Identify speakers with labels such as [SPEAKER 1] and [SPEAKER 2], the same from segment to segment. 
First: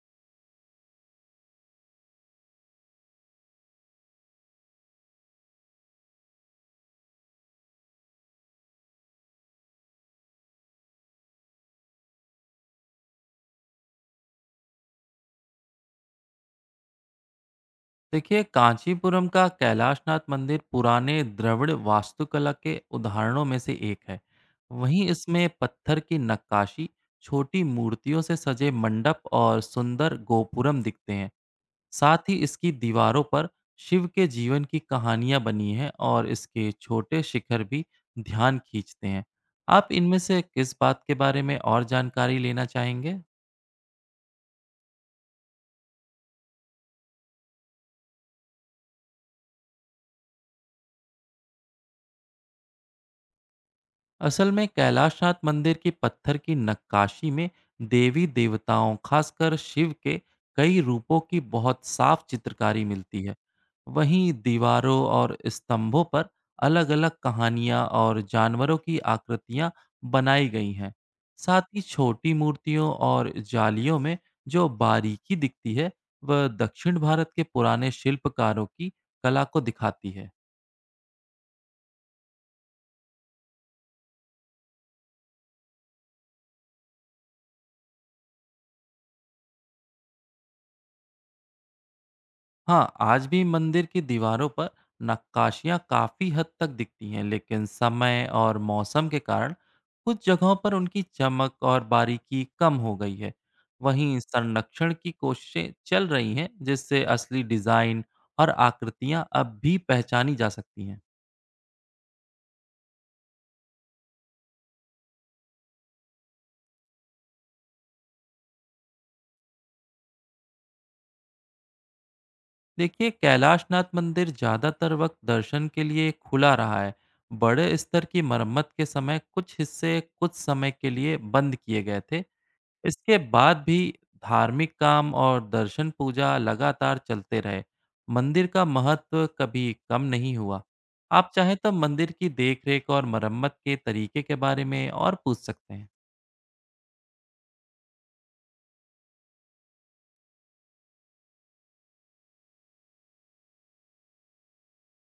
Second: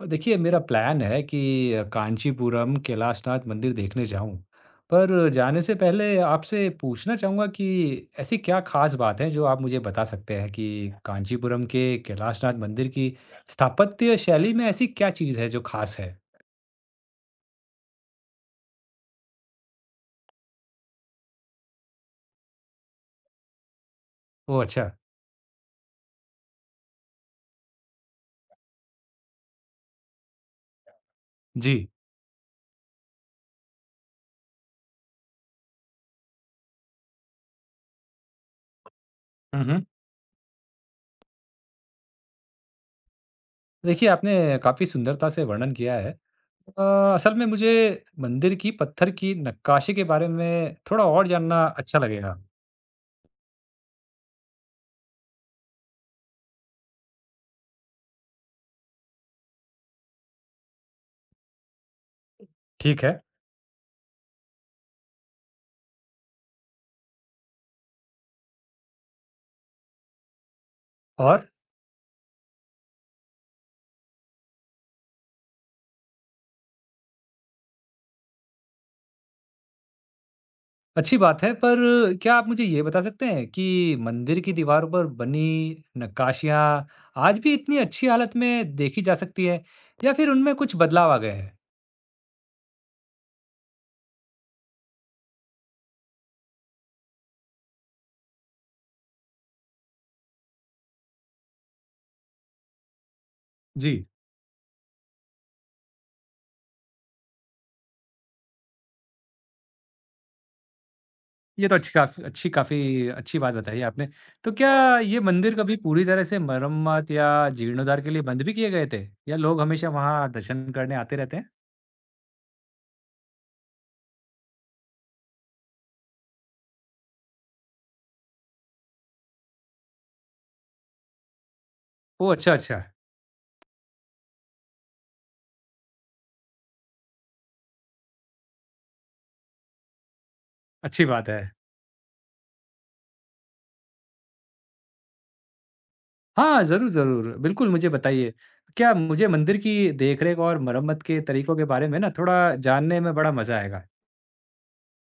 [SPEAKER 1] और देखिए, मेरा प्लान है कि कांचीपुरम कैलाशनाथ मंदिर देखने जाऊँ। पर जाने से पहले आपसे पूछना चाहूँगा कि ऐसी क्या ख़ास बात है जो आप मुझे बता सकते हैं कि कांचीपुरम के कैलाशनाथ मंदिर की स्थापत्य शैली में ऐसी क्या चीज़ है जो ख़ास है?
[SPEAKER 2] देखिए, कांचीपुरम का कैलाशनाथ मंदिर पुराने द्रविड़ वास्तुकला के उदाहरणों में से एक है।
[SPEAKER 1] ओह अच्छा,
[SPEAKER 2] वहीं इसमें पत्थर की नक्काशी, छोटी मूर्तियों से सजे मंडप और सुंदर गोपुरम दिखते हैं।
[SPEAKER 1] जी।
[SPEAKER 2] साथ ही इसकी दीवारों पर शिव के जीवन की कहानियां बनी हैं और इसके छोटे शिखर भी ध्यान खींचते हैं।
[SPEAKER 1] हुँ, हुँ।
[SPEAKER 2] आप इनमें से किस बात के बारे में और जानकारी लेना चाहेंगे?
[SPEAKER 1] देखिए, आपने काफ़ी सुंदरता से वर्णन किया है। अ, असल में मुझे मंदिर की पत्थर की नक्काशी के बारे में थोड़ा और जानना अच्छा लगेगा।
[SPEAKER 2] असल में कैलाशनाथ मंदिर की पत्थर की नक्काशी में देवी देवताओं, खासकर शिव के कई रूपों की बहुत साफ चित्रकारी
[SPEAKER 1] ठीक है,
[SPEAKER 2] मिलती है। वहीं दीवारों और स्तंभों पर अलग-अलग कहानियां और जानवरों की आकृतियां बनाई गई हैं।
[SPEAKER 1] और?
[SPEAKER 2] साथ ही छोटी मूर्तियों और जालियों में जो बारीकी दिखती है, वह दक्षिण भारत के पुराने शिल्पकारों की कला को दिखाती है।
[SPEAKER 1] अच्छी बात है, पर क्या आप मुझे ये बता सकते हैं कि मंदिर की दीवारों पर बनी नक्काशियाँ आज भी इतनी अच्छी हालत में देखी जा सकती हैं या फिर उनमें कुछ बदलाव आ गए हैं?
[SPEAKER 2] हाँ, आज भी मंदिर की दीवारों पर नक्काशियाँ काफ़ी हद तक दिखती हैं, लेकिन समय और मौसम के कारण कुछ जगहों पर उनकी चमक और बारीकी कम हो गई है।
[SPEAKER 1] जी,
[SPEAKER 2] वहीं संरक्षण की कोशिशें चल रही हैं, जिससे असली डिज़ाइन और आकृतियाँ अब भी पहचानी जा सकती हैं।
[SPEAKER 1] ये तो अच्छी काफ़ी अच्छी काफ़ी अच्छी बात बताई आपने। तो क्या ये मंदिर कभी पूरी तरह से मरम्मत या जीर्णोद्धार के लिए बंद भी किए गए थे या लोग हमेशा वहाँ दर्शन करने आते रहते हैं?
[SPEAKER 2] देखिए, कैलाशनाथ मंदिर ज़्यादातर वक्त दर्शन के लिए खुला रहा है। बड़े स्तर की मरम्मत के समय कुछ हिस्से कुछ समय के लिए बंद किए गए थे।
[SPEAKER 1] ओह! अच्छा, अच्छा,
[SPEAKER 2] इसके बाद भी धार्मिक काम और दर्शन पूजा लगातार चलते रहे। मंदिर का महत्व कभी कम नहीं हुआ।
[SPEAKER 1] अच्छी बात
[SPEAKER 2] आप
[SPEAKER 1] है।
[SPEAKER 2] चाहें तो मंदिर की देखरेख और मरम्मत के तरीके के बारे में और पूछ सकते हैं।
[SPEAKER 1] हाँ, ज़रूर, ज़रूर। बिल्कुल, मुझे बताइए। क्या मुझे मंदिर की देखरेख और मरम्मत के तरीकों के बारे में ना थोड़ा जानने में बड़ा मज़ा आएगा।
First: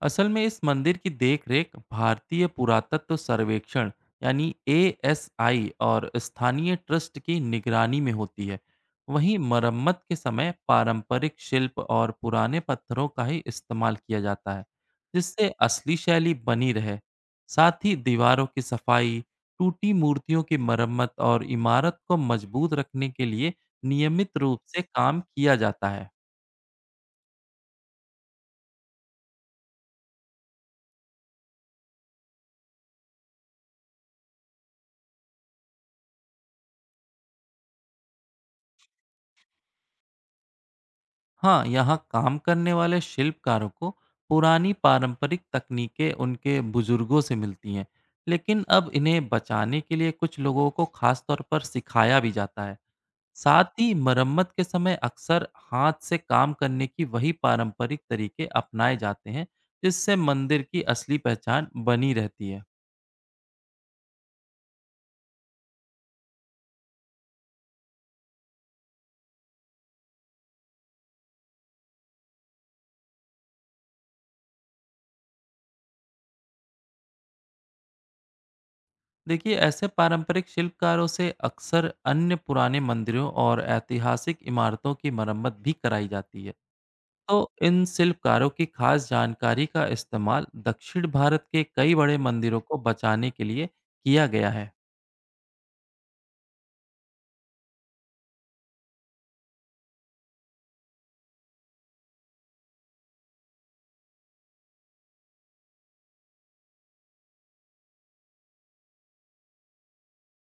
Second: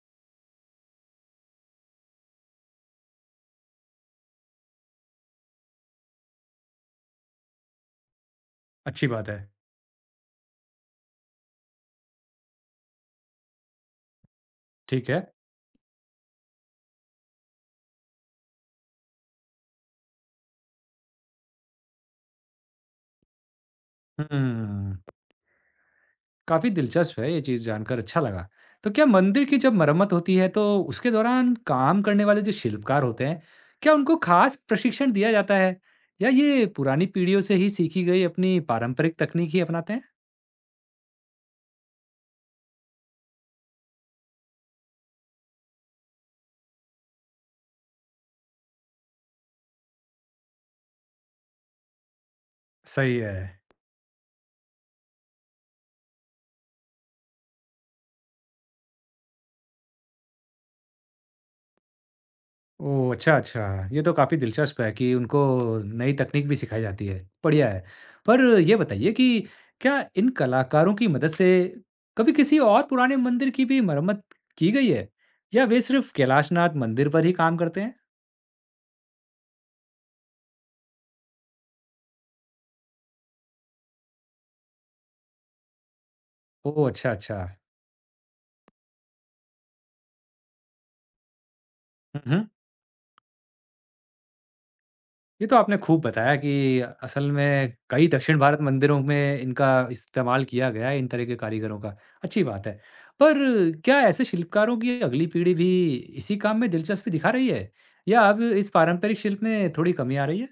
[SPEAKER 2] असल में इस मंदिर की देखरेख भारतीय पुरातत्व सर्वेक्षण, यानी एएसआई और स्थानीय ट्रस्ट की निगरानी में होती है।
[SPEAKER 1] अच्छी बात
[SPEAKER 2] वहीं
[SPEAKER 1] है।
[SPEAKER 2] मरम्मत के समय पारंपरिक शिल्प और पुराने पत्थरों का ही इस्तेमाल किया जाता है,
[SPEAKER 1] ठीक है।
[SPEAKER 2] जिससे असली शैली बनी रहे। साथ ही दीवारों की सफाई, टूटी मूर्तियों की मरम्मत और इमारत को मजबूत रखने के लिए नियमित रूप से
[SPEAKER 1] हुँ,
[SPEAKER 2] काम किया जाता है।
[SPEAKER 1] काफ़ी दिलचस्प है ये चीज़ जानकर अच्छा लगा। तो क्या मंदिर की जब मरम्मत होती है तो उसके दौरान काम करने वाले जो शिल्पकार होते हैं, क्या उनको ख़ास प्रशिक्षण दिया जाता है? या ये पुरानी पीढ़ियों से ही सीखी गई अपनी पारंपरिक तकनीक ही अपनाते हैं?
[SPEAKER 2] हाँ, यहाँ काम करने वाले शिल्पकारों को पुरानी पारंपरिक तकनीकें उनके बुजुर्गों से मिलती हैं, लेकिन अब इन्हें बचाने के लिए कुछ लोगों को खास तौर पर सिखाया भी जाता है।
[SPEAKER 1] सही है।
[SPEAKER 2] साथ ही मरम्मत के समय अक्सर हाथ से काम करने की वही पारंपरिक तरीके अपनाए जाते हैं, जिससे मंदिर की असली पहचान बनी रहती है।
[SPEAKER 1] ओह! अच्छा, अच्छा। ये तो काफ़ी दिलचस्प है कि उनको नई तकनीक भी सिखाई जाती है, बढ़िया है। पर ये बताइए कि क्या इन कलाकारों की मदद से कभी किसी और पुराने मंदिर की भी मरम्मत की गई है? या वे सिर्फ़ कैलाशनाथ मंदिर पर ही काम करते हैं?
[SPEAKER 2] देखिए, ऐसे पारंपरिक शिल्पकारों से अक्सर अन्य पुराने मंदिरों और ऐतिहासिक इमारतों की मरम्मत भी कराई जाती है।
[SPEAKER 1] ओह! अच्छा,
[SPEAKER 2] तो
[SPEAKER 1] अच्छा।
[SPEAKER 2] इन शिल्पकारों की खास जानकारी का इस्तेमाल दक्षिण भारत के कई बड़े
[SPEAKER 1] हुँ, हुँ।
[SPEAKER 2] मंदिरों को बचाने के लिए किया गया है।
[SPEAKER 1] ये तो आपने खूब बताया कि असल में कई दक्षिण भारत मंदिरों में इनका इस्तेमाल किया गया है, इन तरह के कारीगरों का। अच्छी बात है। पर क्या ऐसे शिल्पकारों की अगली पीढ़ी भी इसी काम में दिलचस्पी दिखा रही है? या अब इस पारंपरिक शिल्प में थोड़ी कमी आ रही है?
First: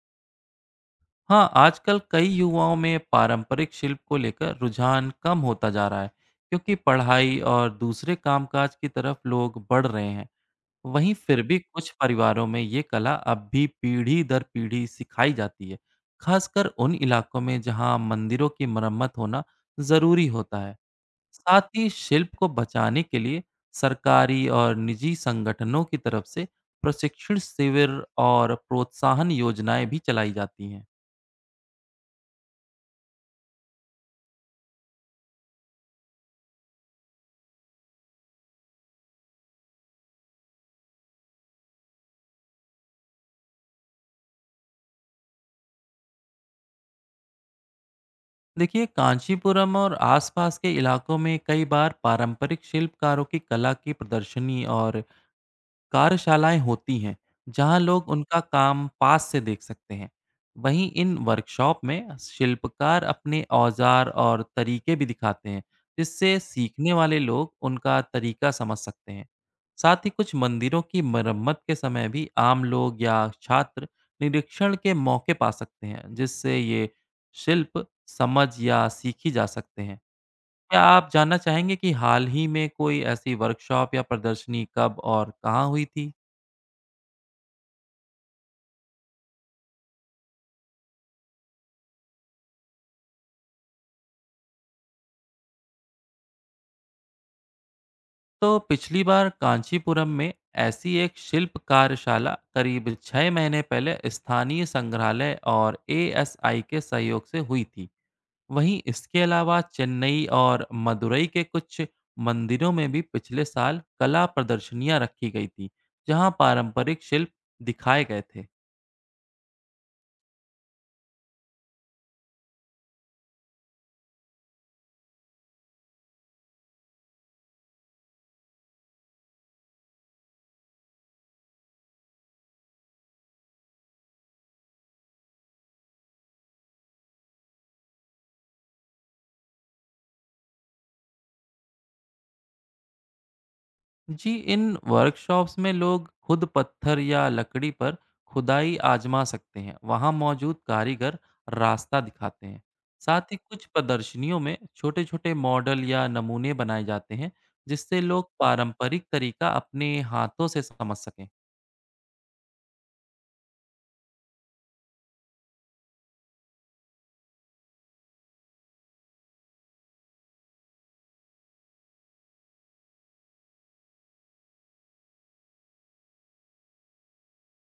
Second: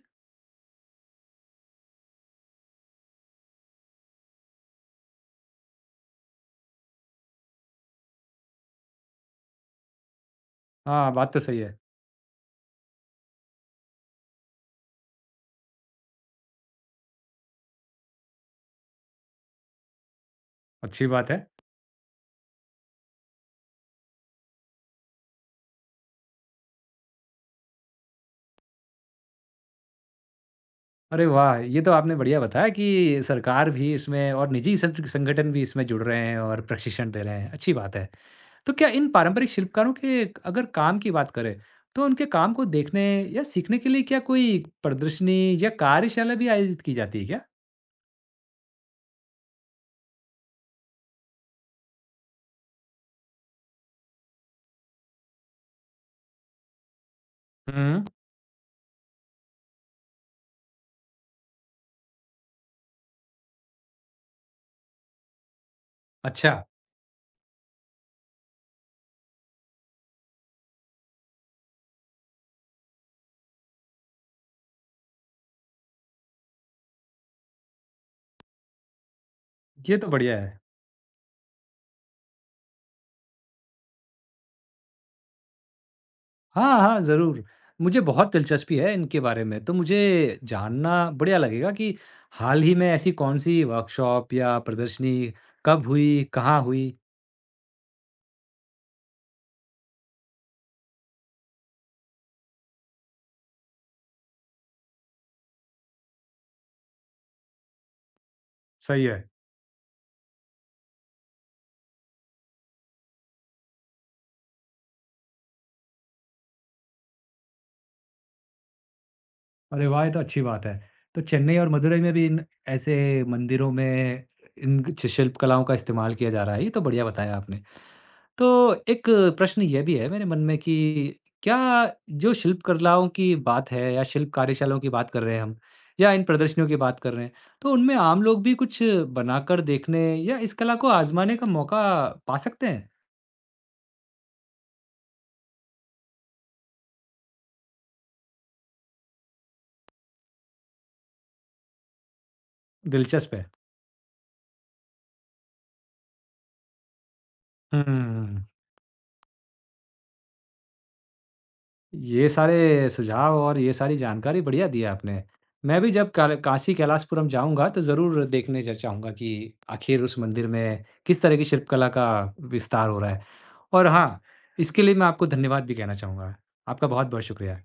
[SPEAKER 2] हाँ, आजकल कई युवाओं में पारंपरिक शिल्प को लेकर रुझान कम होता जा रहा है, क्योंकि पढ़ाई और दूसरे कामकाज की तरफ लोग बढ़ रहे हैं। वहीं
[SPEAKER 1] हाँ, बात तो
[SPEAKER 2] फिर भी
[SPEAKER 1] सही है।
[SPEAKER 2] कुछ परिवारों में ये कला अब भी पीढ़ी दर पीढ़ी सिखाई जाती है, खासकर उन इलाकों में जहाँ मंदिरों की मरम्मत होना ज़रूरी होता है।
[SPEAKER 1] अच्छी बात है।
[SPEAKER 2] साथ ही शिल्प को बचाने के लिए सरकारी और निजी संगठनों की तरफ से प्रशिक्षण शिविर और प्रोत्साहन योजनाएं भी चलाई जाती हैं।
[SPEAKER 1] अरे वाह! ये तो आपने बढ़िया बताया कि सरकार भी इसमें और निजी संट संगठन भी इसमें जुड़ रहे हैं और प्रशिक्षण दे रहे हैं, अच्छी बात है। तो क्या इन पारंपरिक शिल्पकारों के अगर काम की बात करें, तो उनके काम को देखने या सीखने के लिए क्या कोई प्रदर्शनी या कार्यशाला भी आयोजित की जाती है क्या?
[SPEAKER 2] देखिए, कांचीपुरम और आसपास के इलाकों में कई बार पारंपरिक शिल्पकारों की कला की प्रदर्शनी और कार्यशालाएँ होती हैं, जहाँ
[SPEAKER 1] हुँ,
[SPEAKER 2] लोग उनका काम पास से देख सकते हैं। वहीं इन वर्कशॉप में शिल्पकार अपने औजार और तरीके भी दिखाते हैं, जिससे
[SPEAKER 1] अच्छा।
[SPEAKER 2] सीखने वाले लोग उनका तरीका समझ सकते हैं। साथ ही कुछ मंदिरों की मरम्मत के समय भी आम लोग या छात्र निरीक्षण के मौके पा सकते हैं, जिससे ये शिल्प समझ या सीखी जा सकते
[SPEAKER 1] ये
[SPEAKER 2] हैं।
[SPEAKER 1] तो बढ़िया है।
[SPEAKER 2] क्या आप जानना चाहेंगे कि हाल ही में कोई ऐसी वर्कशॉप या प्रदर्शनी कब और कहाँ हुई थी?
[SPEAKER 1] हाँ, हाँ, ज़रूर। मुझे बहुत दिलचस्पी है इनके बारे में, तो मुझे जानना बढ़िया लगेगा कि हाल ही में ऐसी कौन-सी वर्कशॉप या प्रदर्शनी कब हुई, कहाँ हुई?
[SPEAKER 2] तो पिछली बार कांचीपुरम में ऐसी एक शिल्प कार्यशाला करीब 6 महीने पहले स्थानीय संग्रहालय और एएसआई के सहयोग से हुई थी। वहीं
[SPEAKER 1] सही
[SPEAKER 2] इसके
[SPEAKER 1] है।
[SPEAKER 2] अलावा चेन्नई और मदुरई के कुछ मंदिरों में भी पिछले साल कला प्रदर्शनियां रखी गई थी, जहां पारंपरिक शिल्प दिखाए गए थे।
[SPEAKER 1] अरे वाह! ये तो अच्छी बात है। तो चेन्नई और मदुरई में भी इन ऐसे मंदिरों में इन कुछ शिल्प कलाओं का इस्तेमाल किया जा रहा है, ये तो बढ़िया बताया आपने। तो एक प्रश्न ये भी है मेरे मन में कि क्या जो शिल्प कलाओं की बात है या शिल्प कार्यशालाओं की बात कर रहे हैं हम या इन प्रदर्शनियों की बात कर रहे हैं, तो उनमें आम लोग भी कुछ बनाकर देखने या इस कला को आज़माने का मौका पा सकते हैं?
[SPEAKER 2] जी, इन वर्कशॉप्स में लोग खुद पत्थर या लकड़ी पर खुदाई आजमा सकते हैं। वहाँ मौजूद कारीगर रास्ता दिखाते हैं। साथ
[SPEAKER 1] दिलचस्प
[SPEAKER 2] ही
[SPEAKER 1] है।
[SPEAKER 2] कुछ प्रदर्शनियों में छोटे छोटे मॉडल या नमूने बनाए जाते हैं, जिससे लोग
[SPEAKER 1] हुँ।
[SPEAKER 2] पारंपरिक तरीका अपने हाथों से समझ सकें।
[SPEAKER 1] ये सारे सुझाव और ये सारी जानकारी बढ़िया दी है आपने। मैं भी जब काल काशी कैलाशपुरम जाऊँगा तो ज़रूर देखने ज चाहूँगा कि आखिर उस मंदिर में किस तरह की शिल्पकला का विस्तार हो रहा है। और हाँ, इसके लिए मैं आपको धन्यवाद भी कहना चाहूँगा। आपका बहुत-बहुत शुक्रिया।